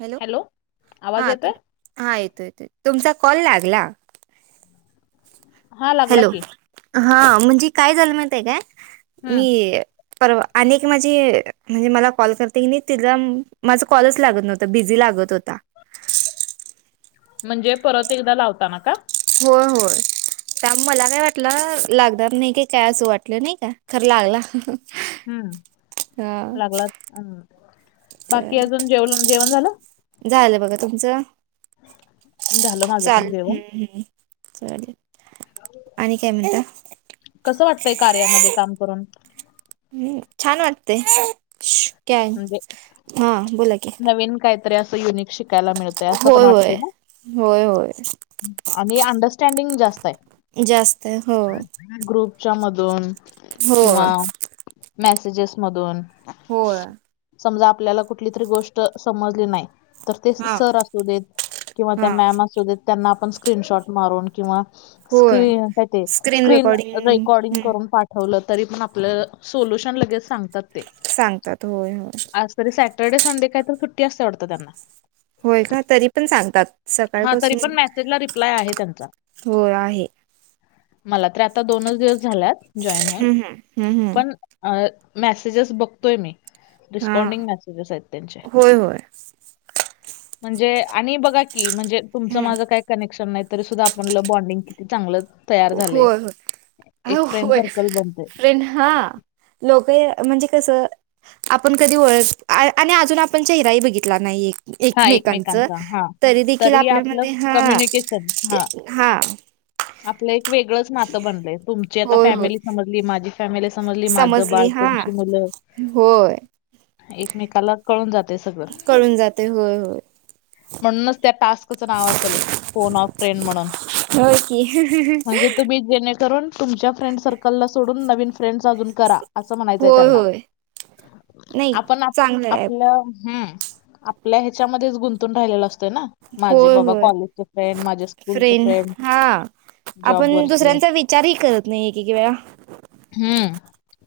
Hello आवाज हा येतोय तुम हा येतोय येतो तुमचा कॉल लागला हा लागला हॅलो. की हा म्हणजे काय झालं माहित हाय काय हम्म मी. परवा आणि एक माझी म्हणजे मला कॉल करते की नाय तिजा माझ कॉलच लागत नव्ह त बिझी लागत होता. म्हणजे परत एकदा लावताना का. होय होय. कारण मला काय वाटलं लागणार नाइ की काय असं वाटलं नाइ का खरं लागला. हा हम्म लागला हम्म बाकी चालेल अजून जेवल जेवण झालं? झालं बघा तुमचं झालं माझं चाल पण हम्म जेवण हम्म. चालेल आणि काय म्हणता. कसं वाटतंय कार्यामध्ये काम करून? हम्म छान वाटतेय, क्याय म्हणजे हा बोला की नवीन कायतरी अस युनिक शिकायला मिळतय अस पण होय होय वाटतय ना. होय होय आणि अंडरस्टँडिंग जास्त हाय. जास्त हाय हो. काय ग्रुपच्या मधून हो किंवा मेसेजेस मधून होय. समजा आपल्याला कुठली तरी गोष्ट समजली नाय.. तर ते हां सर असू देत किंवा त्या हां मॅम असू देत त्यांना आपण स्क्रीनशॉट मारून किंवा होय स्क्रीन काय ते स्क्रीन रेकॉर्डिंग करून पाठ ठेवलं तरी पण आपल्याला सोल्युशन लगेच सांगतात ते. सांगतात होय. आज तरी सॅटर्डे संडे काय तर सुट्टी असते वाटतं त्यांना होय का तरी पण सांगतात. हा तरी सकाळपासून पण मेसेजला रिप्लाय आहे त्यांचा होय आहे मला तर आता दोनच दिवस झाल्यात जॉईन होऊन हं हं हं हं पण अ मेसेजेस बघतोय मी हां रिस्पॉन्डिंग मेसेजेस आहेत त्यांचे होय होय म्हणजे आणि बघा की म्हणजे तुमचं हं माझं काय कनेक्शन नाय तरी सुद्धा आपणलं बॉन्डिंग किती चांगलं तयार झालंय. होय होय अ एक फ्रेंड होय सर्कल बनतंय. फ्रेंड हा. लोक ये म्हणजे कसं. आपण कधी ओळख आ आणि अजून आपण चेहराही बघितला नाही ये हां, एकमेकांचं एकमेकांचा हां. तरी देखील आपलं आपल्यामध्ये हा कम्युनिकेशन हां, हा. आपलं एक वेगळंच नातं बनलंय तुमची आता होय होय फॅमिली समजली माझी फॅमिली समजली माझं समजली बाळ हां तुमची मुलं होय एकमेकाला कळून जातय सगळं. कळून जातय होय हो. म्हणूनच त्या टास्कचं नाव असल फोन ऑफ फ्रेंड म्हणून [unintelligible] म्हणजे [inaudible] तुम्ही जेणेकरून तुमच्या फ्रेंड सर्कलला सोडून नवीन फ्रेंडस अजून करा असं म्हणायचंय होय त्यांना. होय नाही आपण आप चांगलं आहे आपल्या हम्म आपल्या ह्याच्यामध्येच गुंतून राहिलेला असं त ना माझे होय बाबा होय कॉलेजचे फ्रेंड माझ्या स्कूलचे फ्रेंड जॉब आपण वरचे दुसऱ्यांचा विचारही करत नाही कि कि वेळा. हम्म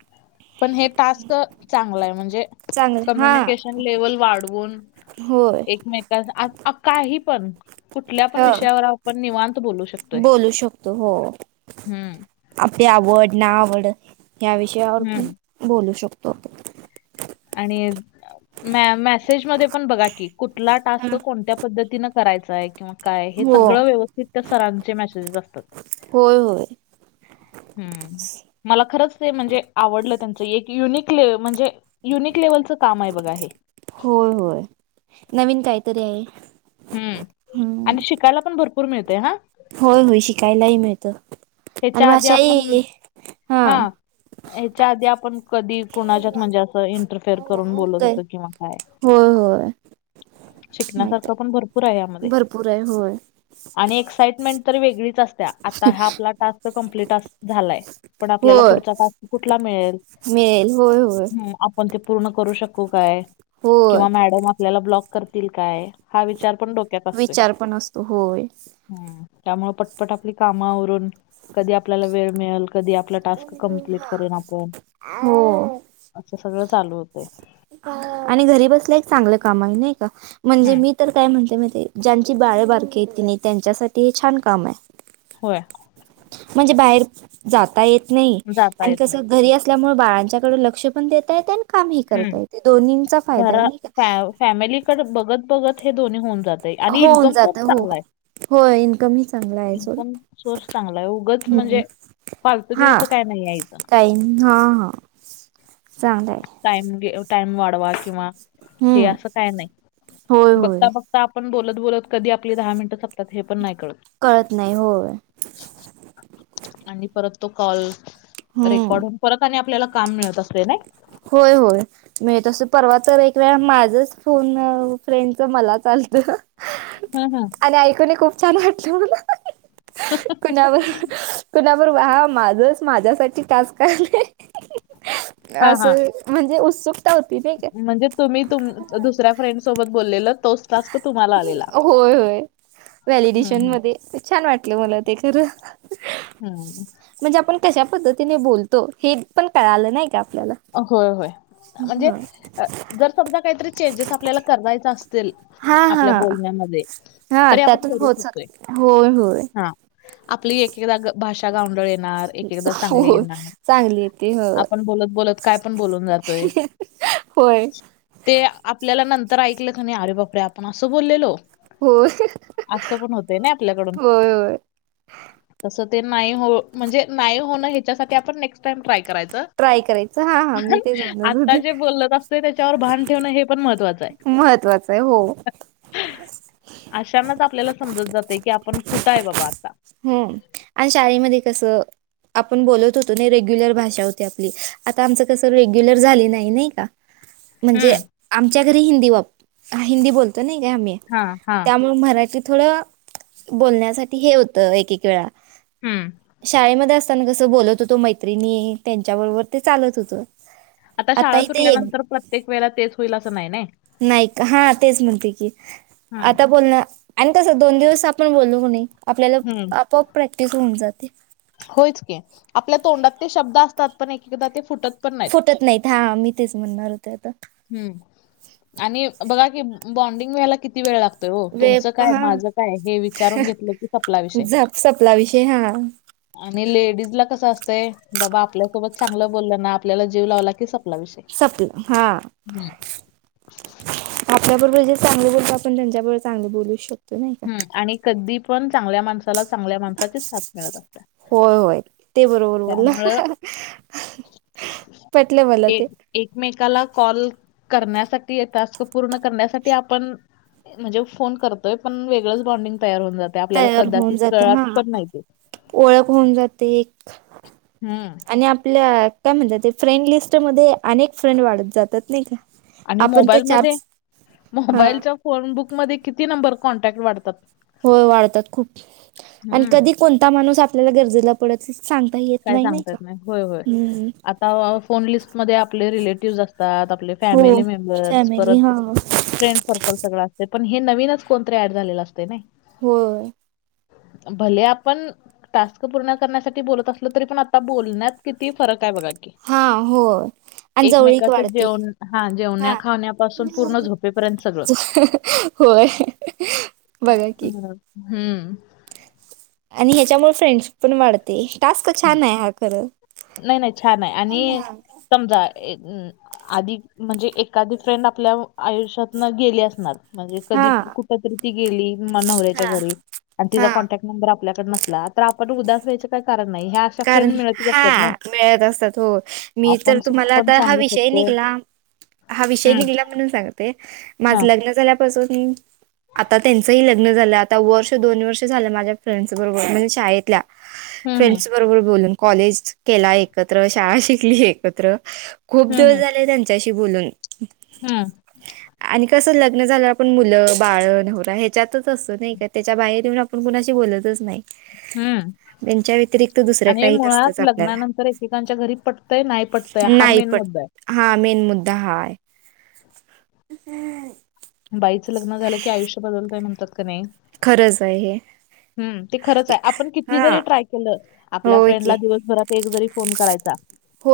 पण हे टास्क चांगलाय म्हणजे. चांगलं हा कम्युनिकेशन लेवल वाढवून. होय एकमेकांस आ आव काही पण. कुठल्या पण ह विषयावर आपण निवांत बोलू शकतोय, बोलू शकतो हो हम्म. आपली आवड ना आवड या विषयावर पण हम्म. बोलू शकतो. आणि. मॅ मेसेज मध्ये पण बघा की कुठला टास्क हा कोणत्या पद्धतीन करायचाय किंवा. काय हेच हो सगळं व्यवस्थित सरांचे मेसेजेस असतात. होय होय. हम्म, मला खरंच ते म्हणजे आवडलं त्यांचं एक युनिकले म्हणजे. युनिक लेव्हलचं काम आहे बघा हे होय होय नवीन काहीतरी आहे हम्म, हम्म आणि शिकायला पण भरपूर मिळते हा होय होय शिकायलाही मिळतं आणि ह्याच्या आधी आपण भाषाही.... हा हां, ह्याच्या आधी आपण कधी कुणाच्यात म्हणजे असं इंटरफेअर करून बोलत होत किंवा काय होय होय माहित शिकण्यासारखं आहे पण भर पुर यामध्ये भरपूर आहे होय आणि एक्साइटमेंट तरी वेगळीच असते आता ह्या आपला तो कंम्पीट टास्क झालायं पण आपल्याला होय पुढचा टास्क कुठला मिळेल मिळेल होय होय मग आपण ते पूर्ण करू शकू काय होय किंवा मॅडम आपल्याला ब्लॉक करतील काय हा विचार पण डोक विचार पण असतो होय हम्म त्यामुळं पटपट आपली काम आवरून कधी आपल्याला वेळ मिळल कधी आपला टास्क कप्लीट करेन आपण, हो असं सगळं चालू होतय आणि घरी बसलं एक चांगलं काम आहे नही का म्हणजे हम्म मी तर काय म्हणते माहितीय ज्यांची बाळं बारकीेयत की नही. त्यांच्यासाठी हे छान कामं होय म्हणजे बाहेर जाता येत नाही जाता आणि येत कस नाही घरी अस त्या मुळ बाळांच्याकड लक्ष पण देते येतेन कामही हम्म करता येते दोन्हींचा ' फायदाय नही का फॅमिलीकडं बघत बघत हे दोन्ही होऊन जातंय आणि होऊन इन्कम जात सोर्स हो चांगला आहे हो इन्कम ही चांगला आहे इन्कम सोर्स सोडा चांगला आहे उगच हम् म्हणजे हा फालतुगिरीचं काय नाही आहे इथं काहींन हा हा चांगलय टाइम गे टाइम वाढवा किंवा हे हम्म असं काय नाही होय होय बघता बघ त आपण बोलत बोलत कधी आपली दहा मिनिटं संपतात हे पण नाही कळत नाही होय आणि परत तो कॉल हम्म रेकॉर्ड होवुन परत आणि आपल्याला काम मिळत असते नाही होय होय मिळत अस परवा तर एक वेळा माझच फोन अ फ्रेंडच मलाच चालतं ह ह [inaudible] आणि ऐकून ही खूप छान वाटलं मला, ह ह ह ह ह कुणावर कुणावर व हा माझचं माझ्यासाठी टास्क आले. हां, हां. असं म्हणजे उत्सुक म्हणजे तुम्ही तु दुसऱ्या फ्रेंड सोबत बोललेल तोच टास्क तुम्हाला आलेला. होय होय. हं, व्हॅलिडिशन हं. मध्ये छान वाटलं मला ते खरं‌. हम्म. म्हणजे आपण कशा पद्धतीने बोलतो, हे पण कळालं नाही का आपल्याला? होय होय म्हणजे जर समजा काहीतरी चेंजेस आपल्याला करायचा अस सेल हा आपल्या हा बोलण्यामध्ये हा तरी आपण त्यातून करू होत शकतोय. जातंय होय होय. हां. आपली एकेकदा भाषा गावंडळ येणार एकेएकदा चांगले होय येणार चांगली येते हो आपण बोलत बोलत काय पण बोलून जातोय. होय ते आपल्याला नंतर ऐकलं क नि नाही अरे बापरे आपण असं बोललेलो. होय असं पण होतंय ना आपल्याकडून. होय होय तसं ते नाही हो म्हणजे नाही होणं ह्याच्यासाठी आपण नेक्स्ट टाइम ट्राय करायचं. ट्राय करायचं हा हा मी पण तेच म्हणत आता होते जे बोलत असत त्याच्यावर भान ठेवणं हे पण महत्त्वाचं आहे. महत्त्वाचं आहे हो‌. अशांनाच आपल्याला समजत जाते की, आपण कुठं आहे बाबा आता. हं आणि शाळेमध्ये कसं आपण बोलत होतो ना रेग्युलर भाषा होती आपली आता, आमचं कसं रेग्युलर झाली नाही नाइ का. [inaudible] म्हणजे आमच्या घरी हिंदी वाप हा हिंदी बोलतो नाय का आम्ही. हा हा. मग मराठी थोडं बोलण्यासाठी हे होतं एक एक वेळा हं. शाळेमध्ये अस आपण कसं बोलत होतो मैत्रिणी त्यांच्याबरोबर ते चालत होत‌. आता शाळा सुटल्यानंतर प्रत्येक वेळेला तेच होईल असं नाही नाही. नाही का हा तेच म्हणते की हं, आता बोलण. आणि तसं दोन दिवस आपण बोलू क नाही आपल्याला, हं. आपोआप प्रॅक्टिस होऊन जाते. होयच की आपल्या तोंडात ते शब्द असतात पण एक एकदा ते फुटत पण नाहीत. फुटत नाहीत हा मी तेच म्हणणार होते आता. हम् आणि बघा की बॉन्डिंग व्हायला किती वेळ लागतो? हो वे तुमचं काय, हा माझं काय हे विचारून घेतलं की सपला विषय. झप सपला विषय हा आणि लेडीज ला कसं असतंय बाबा आपल्यासोबत चांगलं बोललं ना, आपल्याला जीव लावला की सपला विषय. सपलं हां. हम्. आपल्या बरोबर जे चांगलं बोलतो आपण त्यांच्याबरोबर चांगले बोलू शकतो नाही. का हम् आणि कधी पण चांगल्या माणसाला चांगल्या माणसाचीच साथ मिळत असतिया. होय होय ते बरोबर बोलला पटलं मला एक ते. एकमेकाला कॉल करण्यासाठी टास्क पूर्ण करण्यासाठी आपण म्हणजे फोन करतोय पण वेगळंच बॉन्डिंग तयार होऊन जाते, आपल्याला तयार कदाचित होऊन जात कळत हा पण नाही ते. ओळख होऊन जाते एक. हम्म. आणि आपल्या काय म्हणतात ते फ्रेंडलिस्टमधे अनेक फ्रेंड वाढत जातात नाही का? आणि आपण ते चार मोबाईलमध्ये हा मोबाईलच्या फोनबुकमध्ये किती नंबर कॉन्टॅक्ट वाढतात? होय वाढतात खूप आणि हं. कधी कोणता माणूस आपल्याला गरजेला पडेल सांगता येत काय नाही सांगता का. येत नाही होय होय. हम्म आता फोन लिस्टमध्ये आपले रिलेटिव्हस असतात आपले फॅमिली मेंबर्स परत हं. फ्रेंड सर्कल सगळं असतय पण हे नवीनच कोणतरी ऍड झालेलं असतय नई. होय. भले आपण टास्क पूर्ण करण्यासाठी बोलत असलो तरी पण आता बोलण्यात किती फरक हाय बघा की, हा हो. एकमेकाच जेवण हा जेवण्या खाण्यापासून पूर्ण झोपेपर्यंत सगळं. होय बघा की. हम्म. हम्म. आणि ह्याच्यामुळे फ्रेंड्स पण वाढते टास्क हम्म. छान आहे हा खर. नाही नाही छान आहे आणि समजा ए अं आधी म्हणजे एखादी फ्रेंड आपल्या आयुष्यातन गेली असणार म्हणजे हा कधी कुठ तरी ती गेली नवऱ्याच्या हा घरी आणि तिचा हा. कॉन्टॅक्ट नंबर आपल्याकडे नसला तर आपण उदास व्हायच काय कारण नाही ह्या अशा कारण फ्रेंड मिळतच हा असतात नाही मिळत असतात हो मी तर आपण सुख तुम्हाला पण आता हा सांगू वि षय शकतोय निगला हा विषय हम्म निगला म्हणून सांगते, हा माझं लग्न झाल्यापासून आता त्यांचही लग्न लग्न झालं आता वर्ष दोन वर्ष झाले माझ्या फ्रेंडस बरोबर म्हणजे शाळेतल्या हम् हम. फ्रेंड्स बरोबर बोलूंन, कॉलेज केलाय एकत्र, शाळा शिकली एकत्र, खूप हम्म दिवस झाले त्यां चारशी बोलून, हम्म आणी कस लग्न झाल्या वर पण मुलं, बाळं, नवरा, ह्याच्यातच असतो नाही का, त्याच्या बाहेर येऊन आपण कुणाशी बोलतच नाही. हम्म हम्म. त्यांच्या व्यतरिक्त आणि मुळात लग्नानंतर एकेकांच्या घरी पटतंय, नाही पटतय, हा मेन मुद्दा हाय. हां, मेन मुद्दा हा आय. बाईचं लग्न झालं की आयुष्य बदलतय म्हणतात कणी खरंच आहे हे. हम्म. ते खरंच आहे, आपण किती हा जरी ट्राय केलं, आपल्या होय की फ्रेंडला दिवसभरात एक जरी फोन करायचा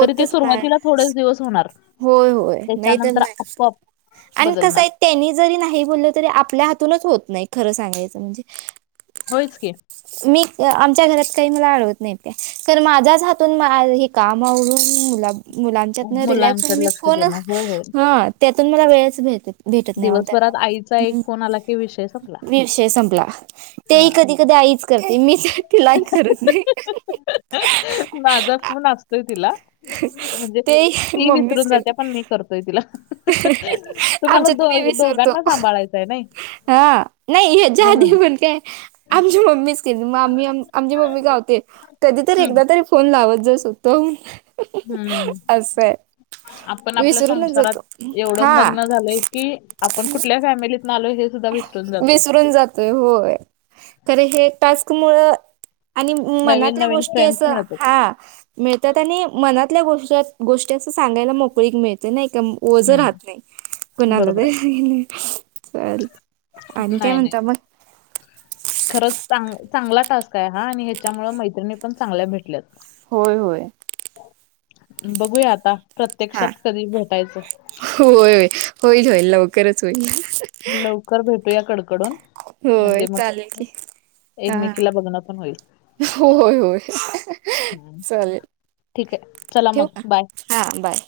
तरी ते नाही सुरुवातीला थोडेच दिवस होणार, होय होय नाही तर त्याच्यानंतर नाही आपोआप आणि कसं बदलणार. आहे, त्यांनी जरी नाही बोललं तरी आपल्या हातूनच होत नाही, खरं सांगायचं म्हणजे. होयच की. मी आमच्या घरात काही मला आडवत नाहीत काय,, खरं माझ्याच हातून काम आवरून मुला मुलांच्यातन रिलॅक्स होऊन, मुलांकडे मी लक्ष फोन देणं. होय होय. ह त्यातून मला वेळच भेटत नाही हो दिवसभरात आईचा एक त्यांना फोन आला की विषय संपला. विषय संपला, ते ही हा. कधी कधी आईच करते, मी तिला ही करत नाही. माझा फोन असतोय तिला, म्हणजे ते ती मम्मीच विसरून जाते करते पण मी करतोय तिला. तुम्हाला आमच्यात दो मी विसरतो, दोघांना सांभाळायचं आहे नाही हां. नाही, ह्याच्या आधी म्हणून पण काय आमची मम्मीच तेज मामी, आमची मम्मी कावते, कधी तरी हम्म एकदा तरी फोन लावत जा स्व़तहून. हं, आपण आपल्या विसरूनच संसारात, जातो एवढं हा मग्न झालोय की, आपण कुठल्या फॅमिलीतनं आलोय हेच, विसरून जातोय होय, खरे हे टास्क मुळं आणि नवीन मनातल्या नवीन गोष्टी फ्रेंड्स असं, मिळतात हा, मिळतात आणि मनातल्या गोष्टी गोष्टी असं सांगायला मोकळीक मिळते नाही का, ओझं हम्म राहत नाही कोणाला बरोबर तरी. चालतय. नाही, नाही. खरंच चांग चांगला टास्क आहे हा, आणि ह्याच्यामुळे मैत्रिणी पण चांगल्या भेटल्यात. होय होय. बघूया आता, हा प्रत्यक्षात कधी भेटायचं? होय. होईल, होईल लवकरच होईल. लवकर भेटू या कडकडून. होय, म्हणजे मग चालेल की. हा, एकमेकीला बघणं पण होईल होय -होय हम्म. चालेल. ठीक आहे, चला मग, बाय. हां बाय.